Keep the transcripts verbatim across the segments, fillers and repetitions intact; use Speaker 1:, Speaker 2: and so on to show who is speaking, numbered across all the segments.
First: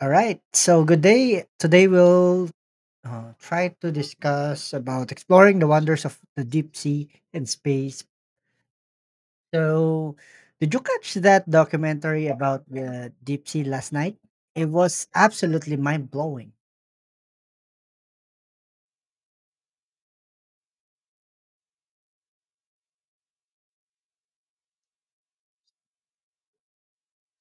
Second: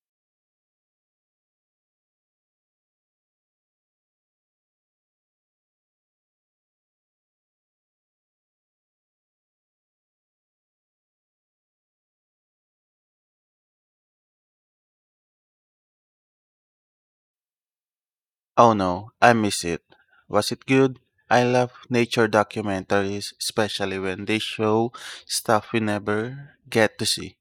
Speaker 1: All right. So good day. Today we'll uh, try to discuss about exploring the wonders of the deep sea and space. So, did you catch that documentary about the deep sea last night? It was absolutely mind blowing.
Speaker 2: Oh no, I miss it. Was it good? I love nature documentaries, especially when they show stuff we never get to see.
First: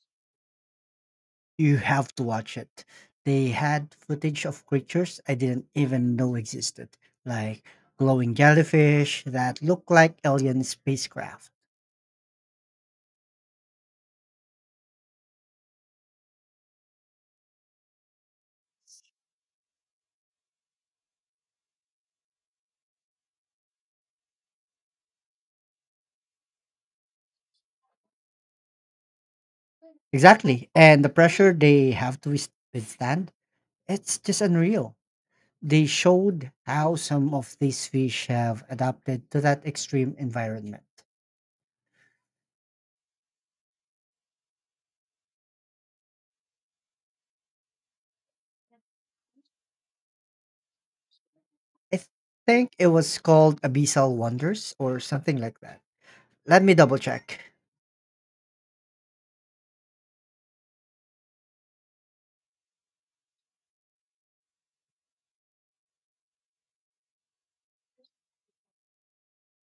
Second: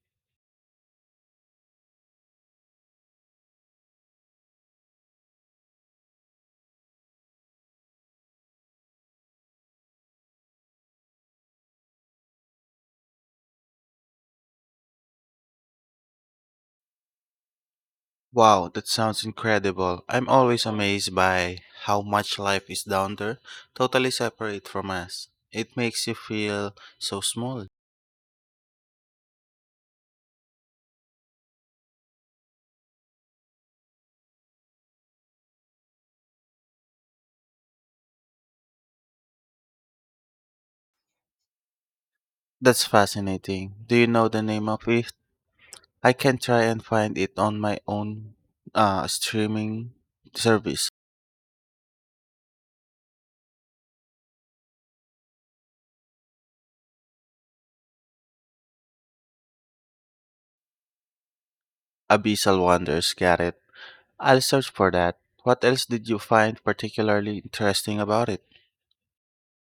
Speaker 1: You have to watch it. They had footage of creatures I didn't even know existed, like glowing jellyfish that look like alien spacecraft.
Speaker 2: Wow, that sounds incredible. I'm always amazed by how much life is down there, totally separate from us. It makes you feel so small.
Speaker 1: Exactly. And the pressure they have to wis- withstand. It's just unreal. They showed how some of these fish have adapted to that extreme environment.
Speaker 2: That's fascinating. Do you know the name of it? I can try and find it on my own uh, streaming service.
Speaker 1: I think it was called Abyssal Wonders or something like that. Let me double check.
Speaker 2: Abyssal Wonders, got it? I'll search for that. What else did you find particularly interesting about it?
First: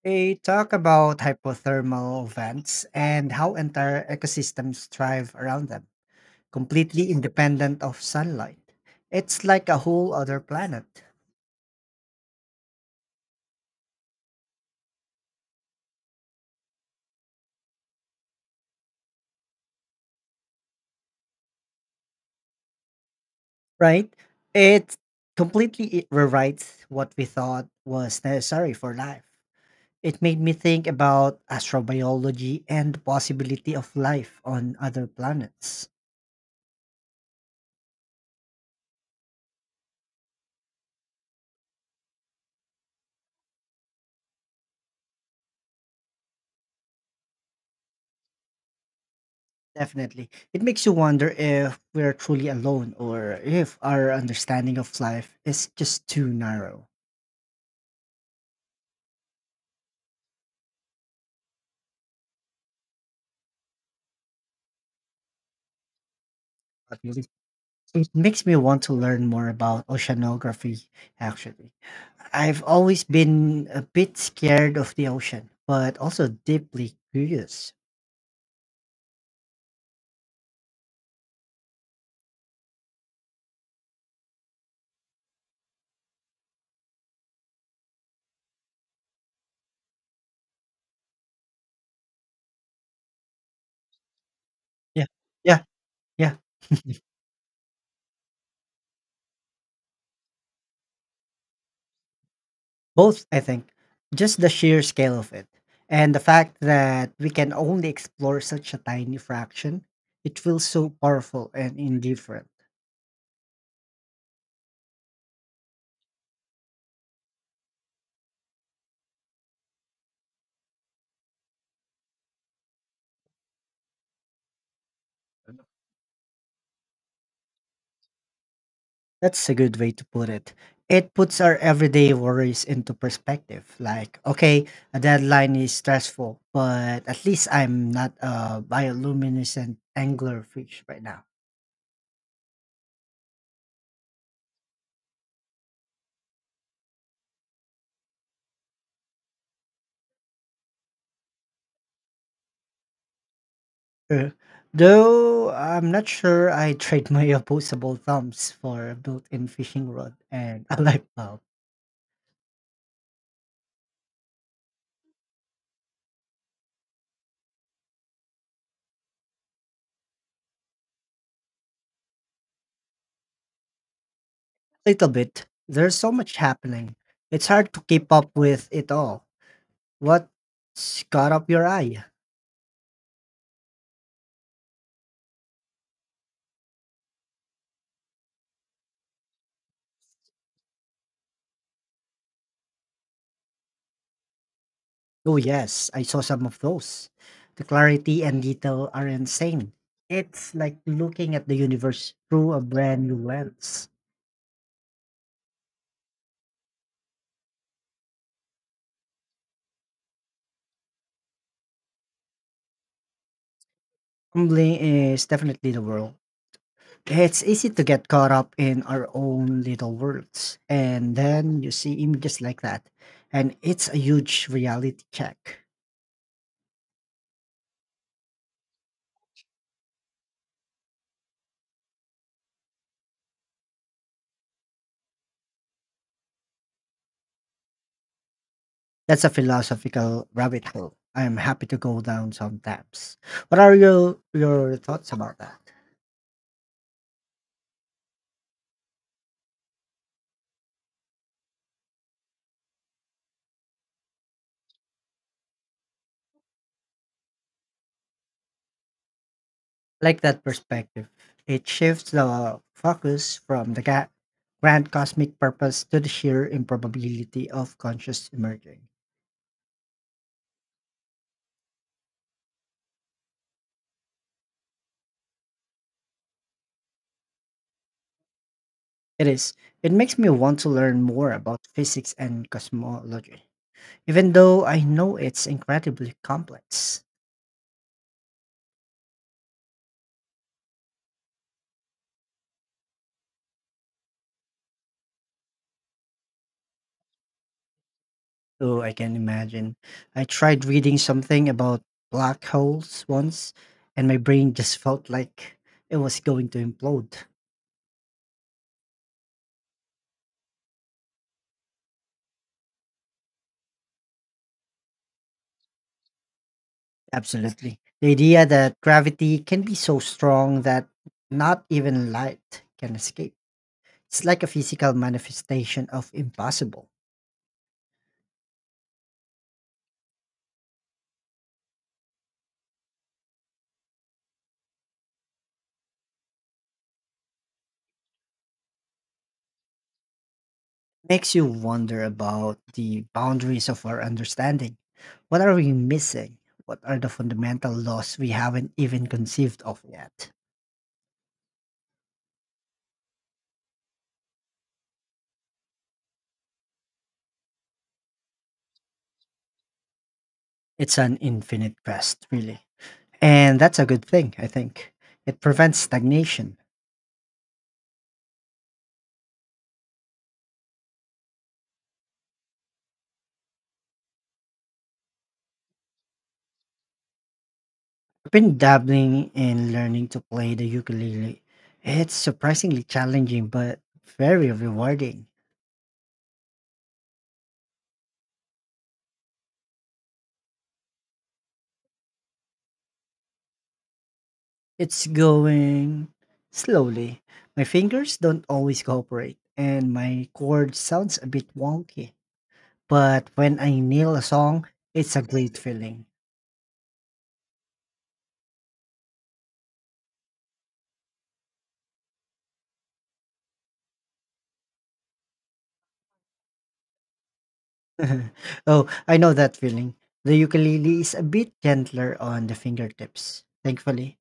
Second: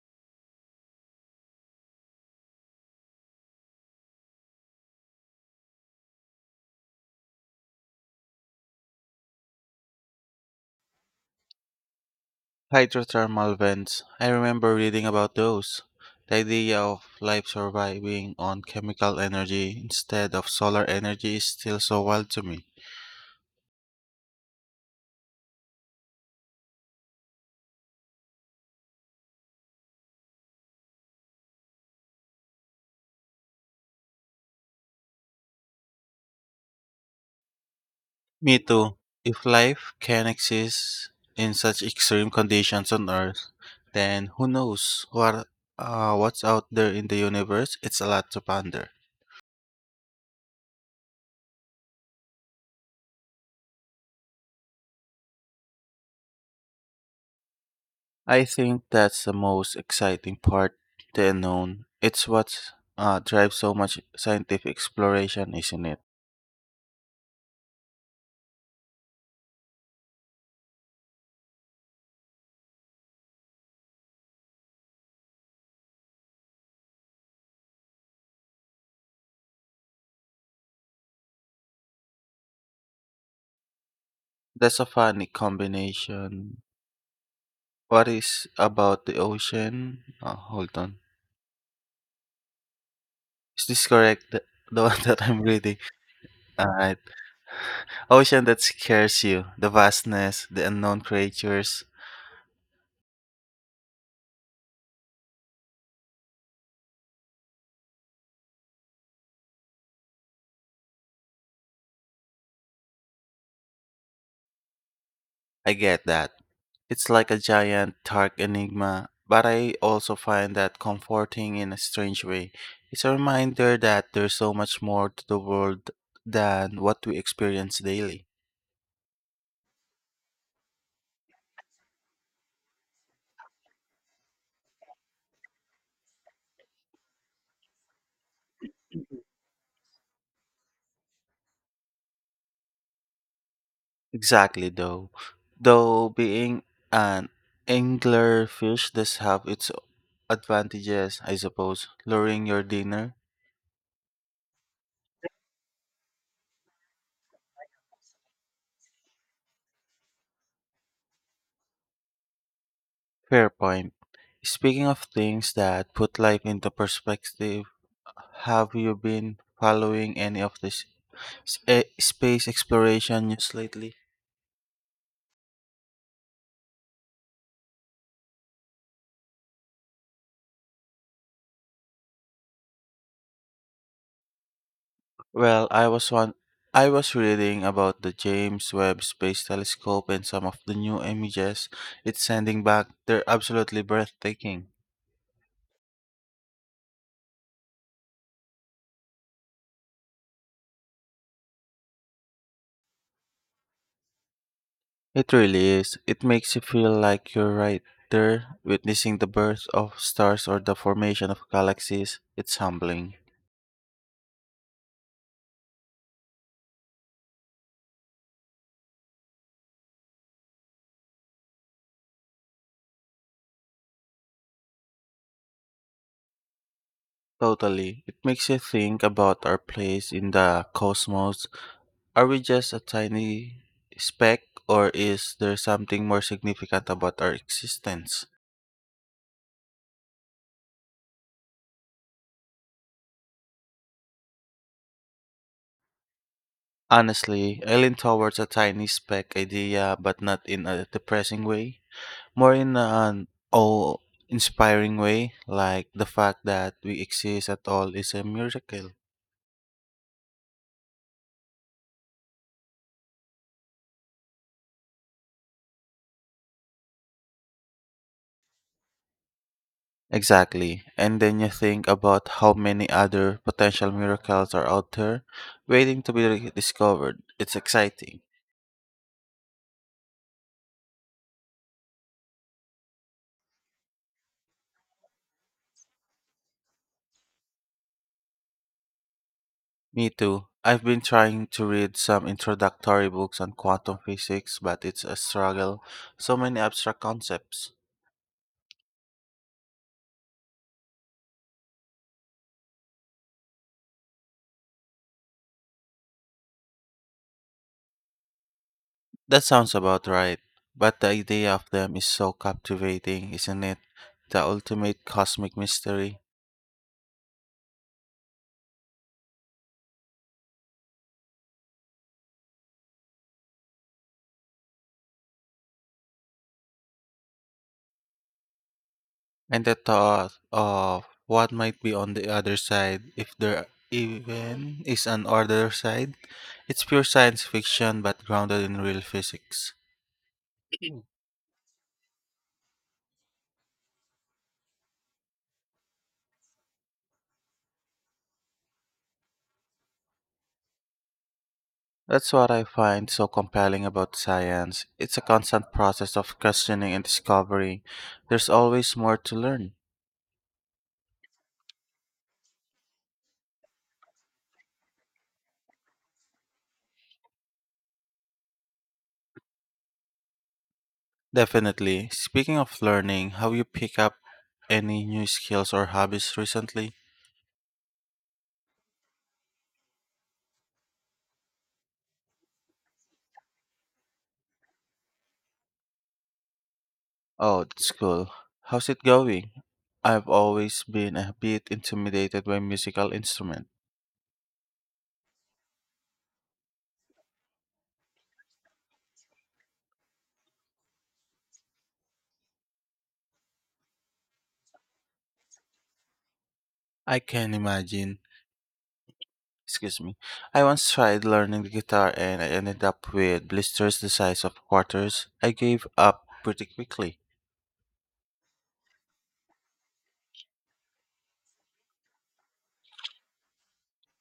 Speaker 1: They talk about hypothermal vents and how entire ecosystems thrive around them, completely independent of sunlight. It's like a whole other planet,
Speaker 2: Hydrothermal vents. I remember reading about those. The idea of life surviving on chemical energy instead of solar energy is still so wild to me.
Speaker 1: right? It completely i- rewrites what we thought was necessary for life. It made me think about astrobiology and the possibility of life on other planets.
Speaker 2: Me too. If life can exist in such extreme conditions on Earth, then who knows what uh, what's out there in the universe? It's a lot to ponder.
Speaker 1: Definitely. It makes you wonder if we're truly alone or if our understanding of life is just too narrow.
Speaker 2: I think that's the most exciting part, the unknown. It's what uh, drives so much scientific exploration, isn't it?
Speaker 1: What do you think? It makes me want to learn more about oceanography, actually. I've always been a bit scared of the ocean, but also deeply curious.
Speaker 2: That's a funny combination. What is about the ocean? Uh, hold on. Is this correct? The, the one
Speaker 1: Yeah,
Speaker 2: that I'm
Speaker 1: yeah,
Speaker 2: reading.
Speaker 1: yeah.
Speaker 2: Alright. Ocean that scares you. The vastness, the unknown creatures.
Speaker 1: Both, I think. Just the sheer scale of it and the fact that we can only explore such a tiny fraction, it feels so powerful and indifferent.
Speaker 2: I get that. It's like a giant, dark enigma, but I also find that comforting in a strange way. It's a reminder that there's so much more to the world than what we experience daily.
Speaker 1: That's a good way to put it. It puts our everyday worries into perspective. Like, okay, a deadline is stressful, but at least I'm not a bioluminescent anglerfish right now.
Speaker 2: Exactly, though. Though being an anglerfish does have its advantages, I suppose. Luring your dinner?
Speaker 1: Uh, Though I'm not sure I trade my opposable thumbs for a built in fishing rod and a light bulb.
Speaker 2: Fair point. Speaking of things that put life into perspective, have you been following any of this s- eh, space exploration news lately?
Speaker 1: Little bit. There's so much happening. It's hard to keep up with it all. What's caught up your eye?
Speaker 2: Well, I was one. I was reading about the James Webb Space Telescope and some of the new images it's sending back. They're absolutely breathtaking.
Speaker 1: Oh, yes, I saw some of those. The clarity and detail are insane. It's like looking at the universe through a brand new lens.
Speaker 2: It really is. It makes you feel like you're right there, witnessing the birth of stars or the formation of galaxies. It's humbling.
Speaker 1: Humbling is definitely the world. It's easy to get caught up in our own little worlds, and then you see images like that, and it's a huge reality check.
Speaker 2: Totally. It makes you think about our place in the cosmos. Are we just a tiny speck, or is there something more significant about our existence?
Speaker 1: That's a philosophical rabbit hole I'm happy to go down sometimes. What are your your thoughts about that?
Speaker 2: Honestly, I lean towards a tiny speck idea, but not in a depressing way. More in an awe inspiring way, like the fact that we exist at all is a miracle.
Speaker 1: Like that perspective, it shifts the focus from the ga- grand cosmic purpose to the sheer improbability of conscious emerging.
Speaker 2: Exactly. And then you think about how many other potential miracles are out there waiting to be discovered. It's exciting.
Speaker 1: It is. It makes me want to learn more about physics and cosmology. Even though I know it's incredibly complex,
Speaker 2: Me too. I've been trying to read some introductory books on quantum physics, but it's a struggle. So many abstract concepts.
Speaker 1: oh, I can imagine. I tried reading something about black holes once, and my brain just felt like it was going to implode.
Speaker 2: That sounds about right. But the idea of them is so captivating, isn't it? The ultimate cosmic mystery.
Speaker 1: Absolutely. The idea that gravity can be so strong that not even light can escape. It's like a physical manifestation of impossible.
Speaker 2: And the thought of what might be on the other side, if there even is an other side. It's pure science fiction, but grounded in real physics.
Speaker 1: Makes you wonder about the boundaries of our understanding. What are we missing? What are the fundamental laws we haven't even conceived of yet?
Speaker 2: That's what I find so compelling about science. It's a constant process of questioning and discovery. There's always more to learn.
Speaker 1: It's an infinite quest, really. And that's a good thing, I think. It prevents stagnation.
Speaker 2: Definitely. Speaking of learning, have you picked up any new skills or hobbies recently?
Speaker 1: I've been dabbling in learning to play the ukulele. It's surprisingly challenging, but very rewarding.
Speaker 2: Oh, that's cool. How's it going? I've always been a bit intimidated by musical instrument.
Speaker 1: It's going slowly. My fingers don't always cooperate, and my chord sounds a bit wonky. But when I nail a song, it's a great feeling.
Speaker 2: I can imagine. Excuse me. I once tried learning the guitar and I ended up with blisters the size of quarters. I gave up pretty quickly.
Speaker 1: Oh, I know that feeling. The ukulele is a bit gentler on the fingertips, thankfully.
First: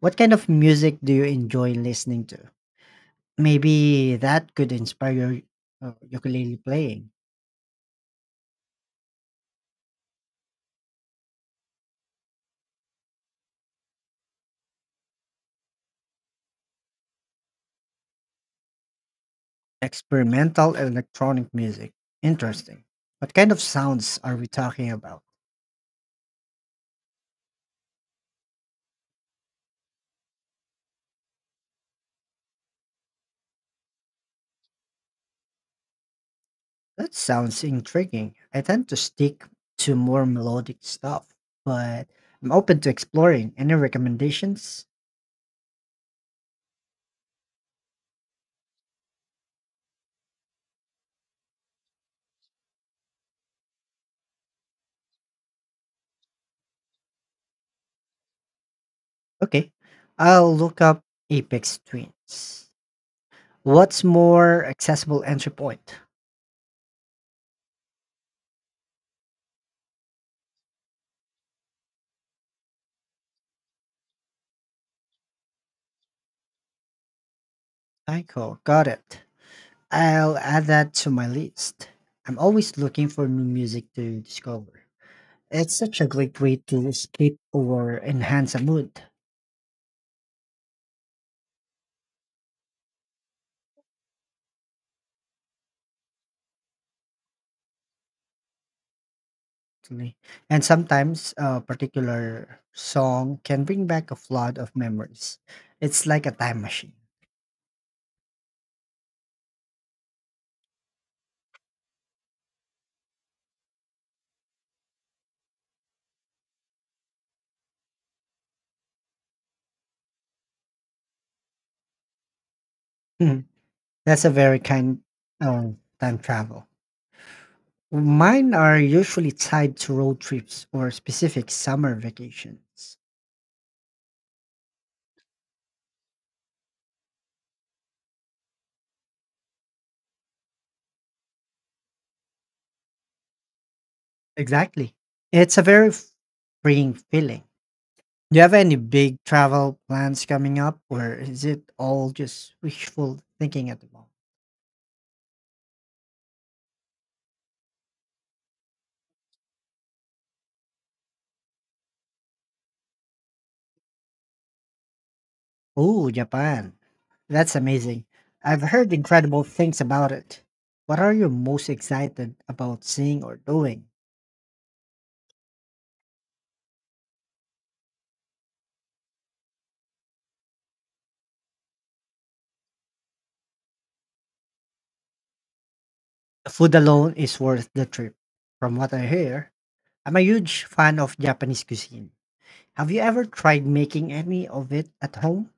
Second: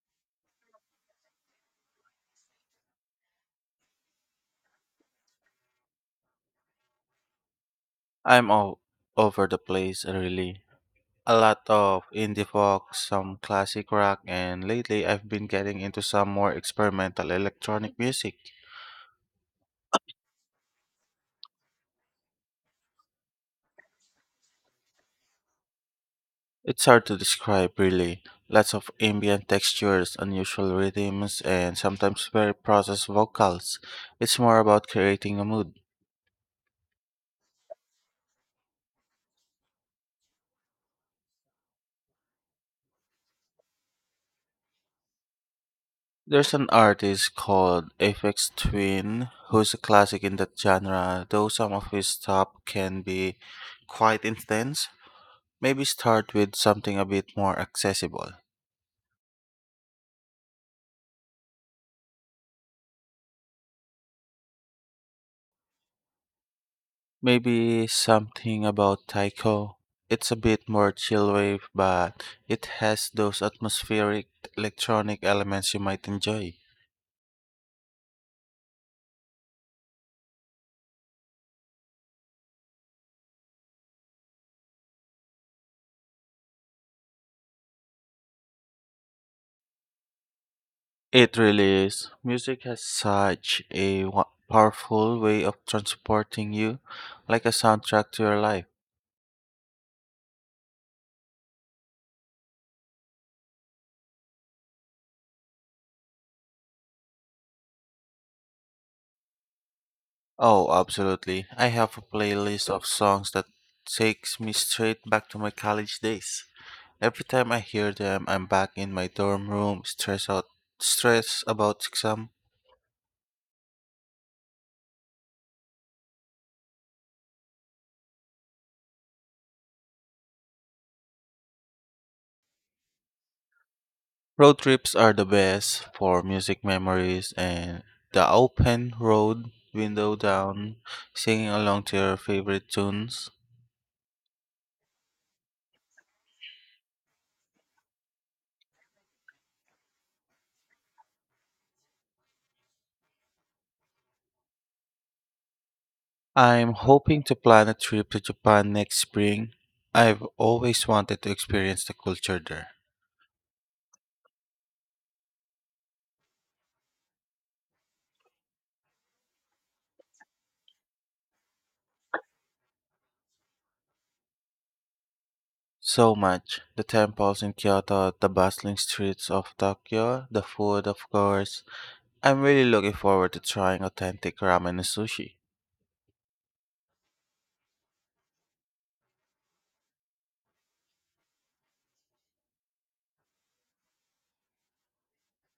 Speaker 1: What kind of music do you enjoy listening to? Maybe that could inspire your uh, ukulele playing.
Speaker 2: I'm all over the place, really. A lot of indie folk, some classic rock, and lately I've been getting into some more experimental electronic music.
Speaker 1: Experimental electronic music. Interesting. What kind of sounds are we talking about?
Speaker 2: It's hard to describe, really. Lots of ambient textures, unusual rhythms, and sometimes very processed vocals. It's more about creating a mood.
Speaker 1: That sounds intriguing. I tend to stick to more melodic stuff, but I'm open to exploring. Any recommendations?
Speaker 2: There's an artist called Aphex Twin who's a classic in that genre, though some of his stuff can be quite intense. Maybe start with something a bit more accessible.
Speaker 1: Okay, I'll look up Apex Twins. What's more accessible entry point?
Speaker 2: Maybe something about taiko. It's a bit more chill wave, but it has those atmospheric electronic elements you might enjoy.
Speaker 1: Tycho, got it. I'll add that to my list. I'm always looking for new music to discover. It's such a great way to escape or enhance a mood,
Speaker 2: It really is. Music has such a wa- powerful way of transporting you, like a soundtrack to your life.
Speaker 1: actually. And sometimes a particular song can bring back a flood of memories. It's like a time machine.
Speaker 2: Oh, absolutely. I have a playlist of songs that takes me straight back to my college days. Every time I hear them, I'm back in my dorm room, stress out, stress about exam.
Speaker 1: That's a very kind of time travel. Mine are usually tied to road trips or specific summer vacations.
Speaker 2: Road trips are the best for music memories and the open road window down, singing along to your favorite tunes.
Speaker 1: Exactly. It's a very f- freeing feeling. Do you have any big travel plans coming up, or is it all just wishful thinking at the moment?
Speaker 2: I'm hoping to plan a trip to Japan next spring. I've always wanted to experience the culture there.
Speaker 1: Ooh, Japan. That's amazing. I've heard incredible things about it. What are you most excited about seeing or doing?
Speaker 2: So much. The temples in Kyoto, the bustling streets of Tokyo, the food, of course, I'm really looking forward to trying authentic ramen and sushi.
Speaker 1: The food alone is worth the trip. From what I hear, I'm a huge fan of Japanese cuisine. Have you ever tried making any of it at home?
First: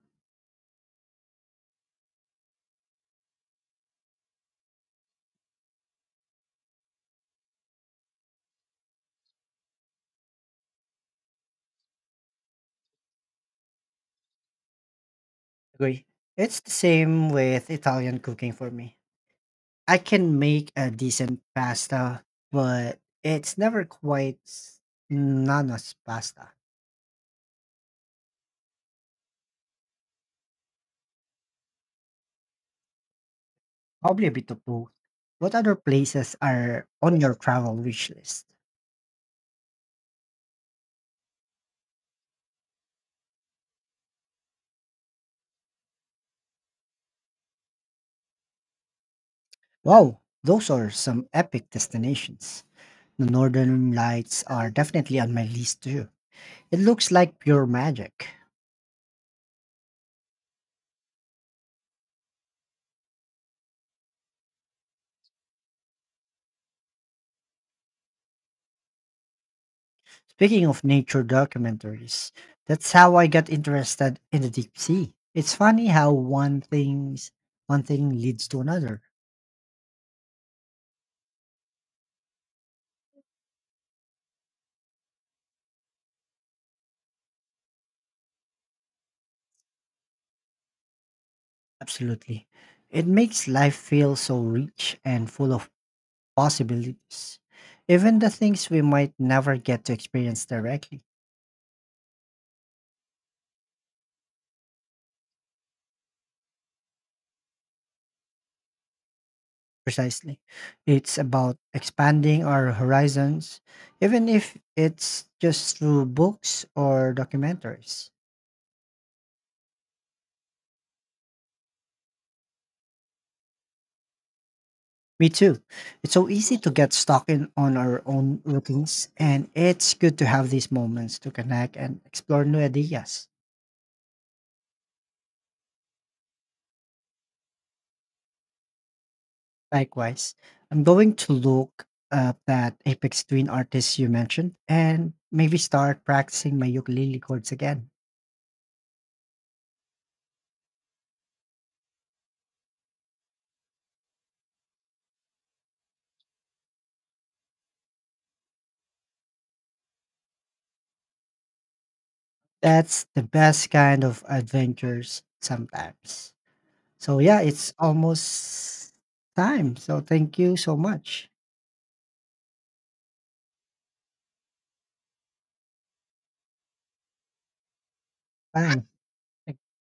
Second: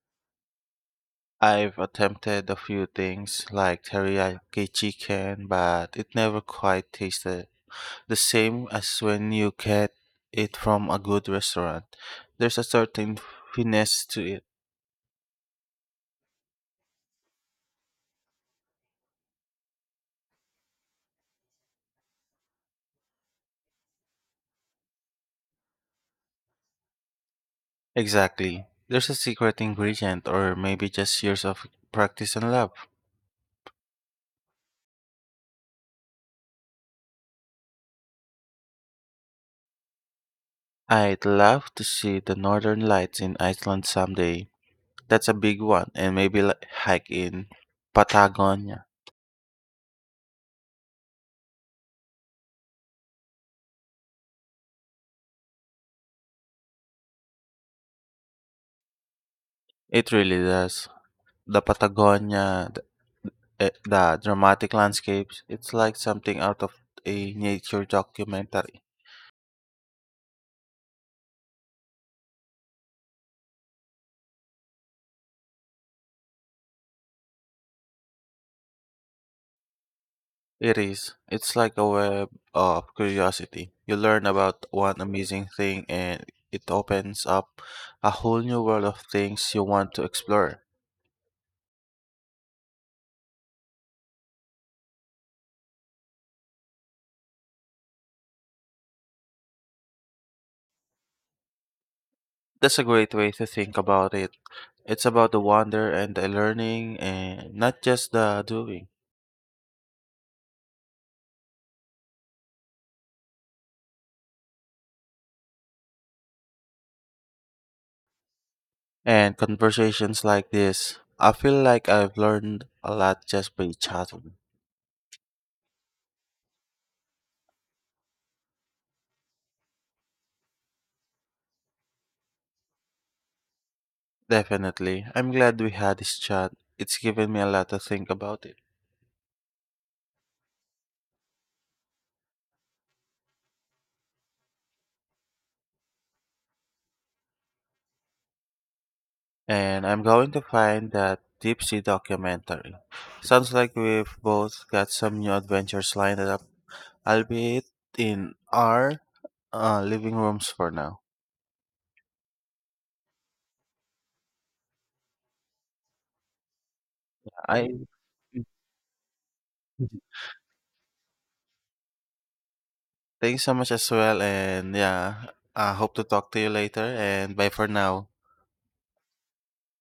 Speaker 2: I've attempted a few things like teriyaki chicken, but it never quite tasted the same as when you get it from a good restaurant. There's a certain finesse to it.
Speaker 1: Agree. It's the same with Italian cooking for me. I can make a decent pasta, but it's never quite s- Nana's pasta.
Speaker 2: Exactly. There's a secret ingredient, or maybe just years of practice and love.
Speaker 1: Probably a bit of both. What other places are on your travel wish list?
Speaker 2: I'd love to see the northern lights in Iceland someday. That's a big one, and maybe like, hike in Patagonia.
Speaker 1: Wow, those are some epic destinations. The Northern Lights are definitely on my list too. It looks like pure magic.
Speaker 2: It really does. The Patagonia, the, eh, the dramatic landscapes, it's like something out of a nature documentary.
Speaker 1: Speaking of nature documentaries, that's how I got interested in the deep sea. It's funny how one things one thing leads to another.
Speaker 2: It is. It's like a web of curiosity. You learn about one amazing thing and it opens up a whole new world of things you want to explore.
Speaker 1: Absolutely. It makes life feel so rich and full of possibilities, even the things we might never get to experience directly.
Speaker 2: That's a great way to think about it. It's about the wonder and the learning and not just the doing.
Speaker 1: Precisely. It's about expanding our horizons, even if it's just through books or documentaries.
Speaker 2: And conversations like this. I feel like I've learned a lot just by chatting.
Speaker 1: Me too. It's so easy to get stuck in on our own routines, and it's good to have these moments to connect and explore new ideas.
Speaker 2: Definitely. I'm glad we had this chat. It's given me a lot to think about it.
Speaker 1: Likewise, I'm going to look up that Apex Twin artist you mentioned and maybe start practicing my ukulele chords again.
Speaker 2: And I'm going to find that deep sea documentary. Sounds like we've both got some new adventures lined up, albeit in our uh, living rooms for now.
Speaker 1: That's the best kind of adventures sometimes. So, yeah,
Speaker 2: I
Speaker 1: it's almost time. So, thank you so much.
Speaker 2: thanks so much as well, and yeah, I hope to talk to you later. And bye for now.
Speaker 1: Bye.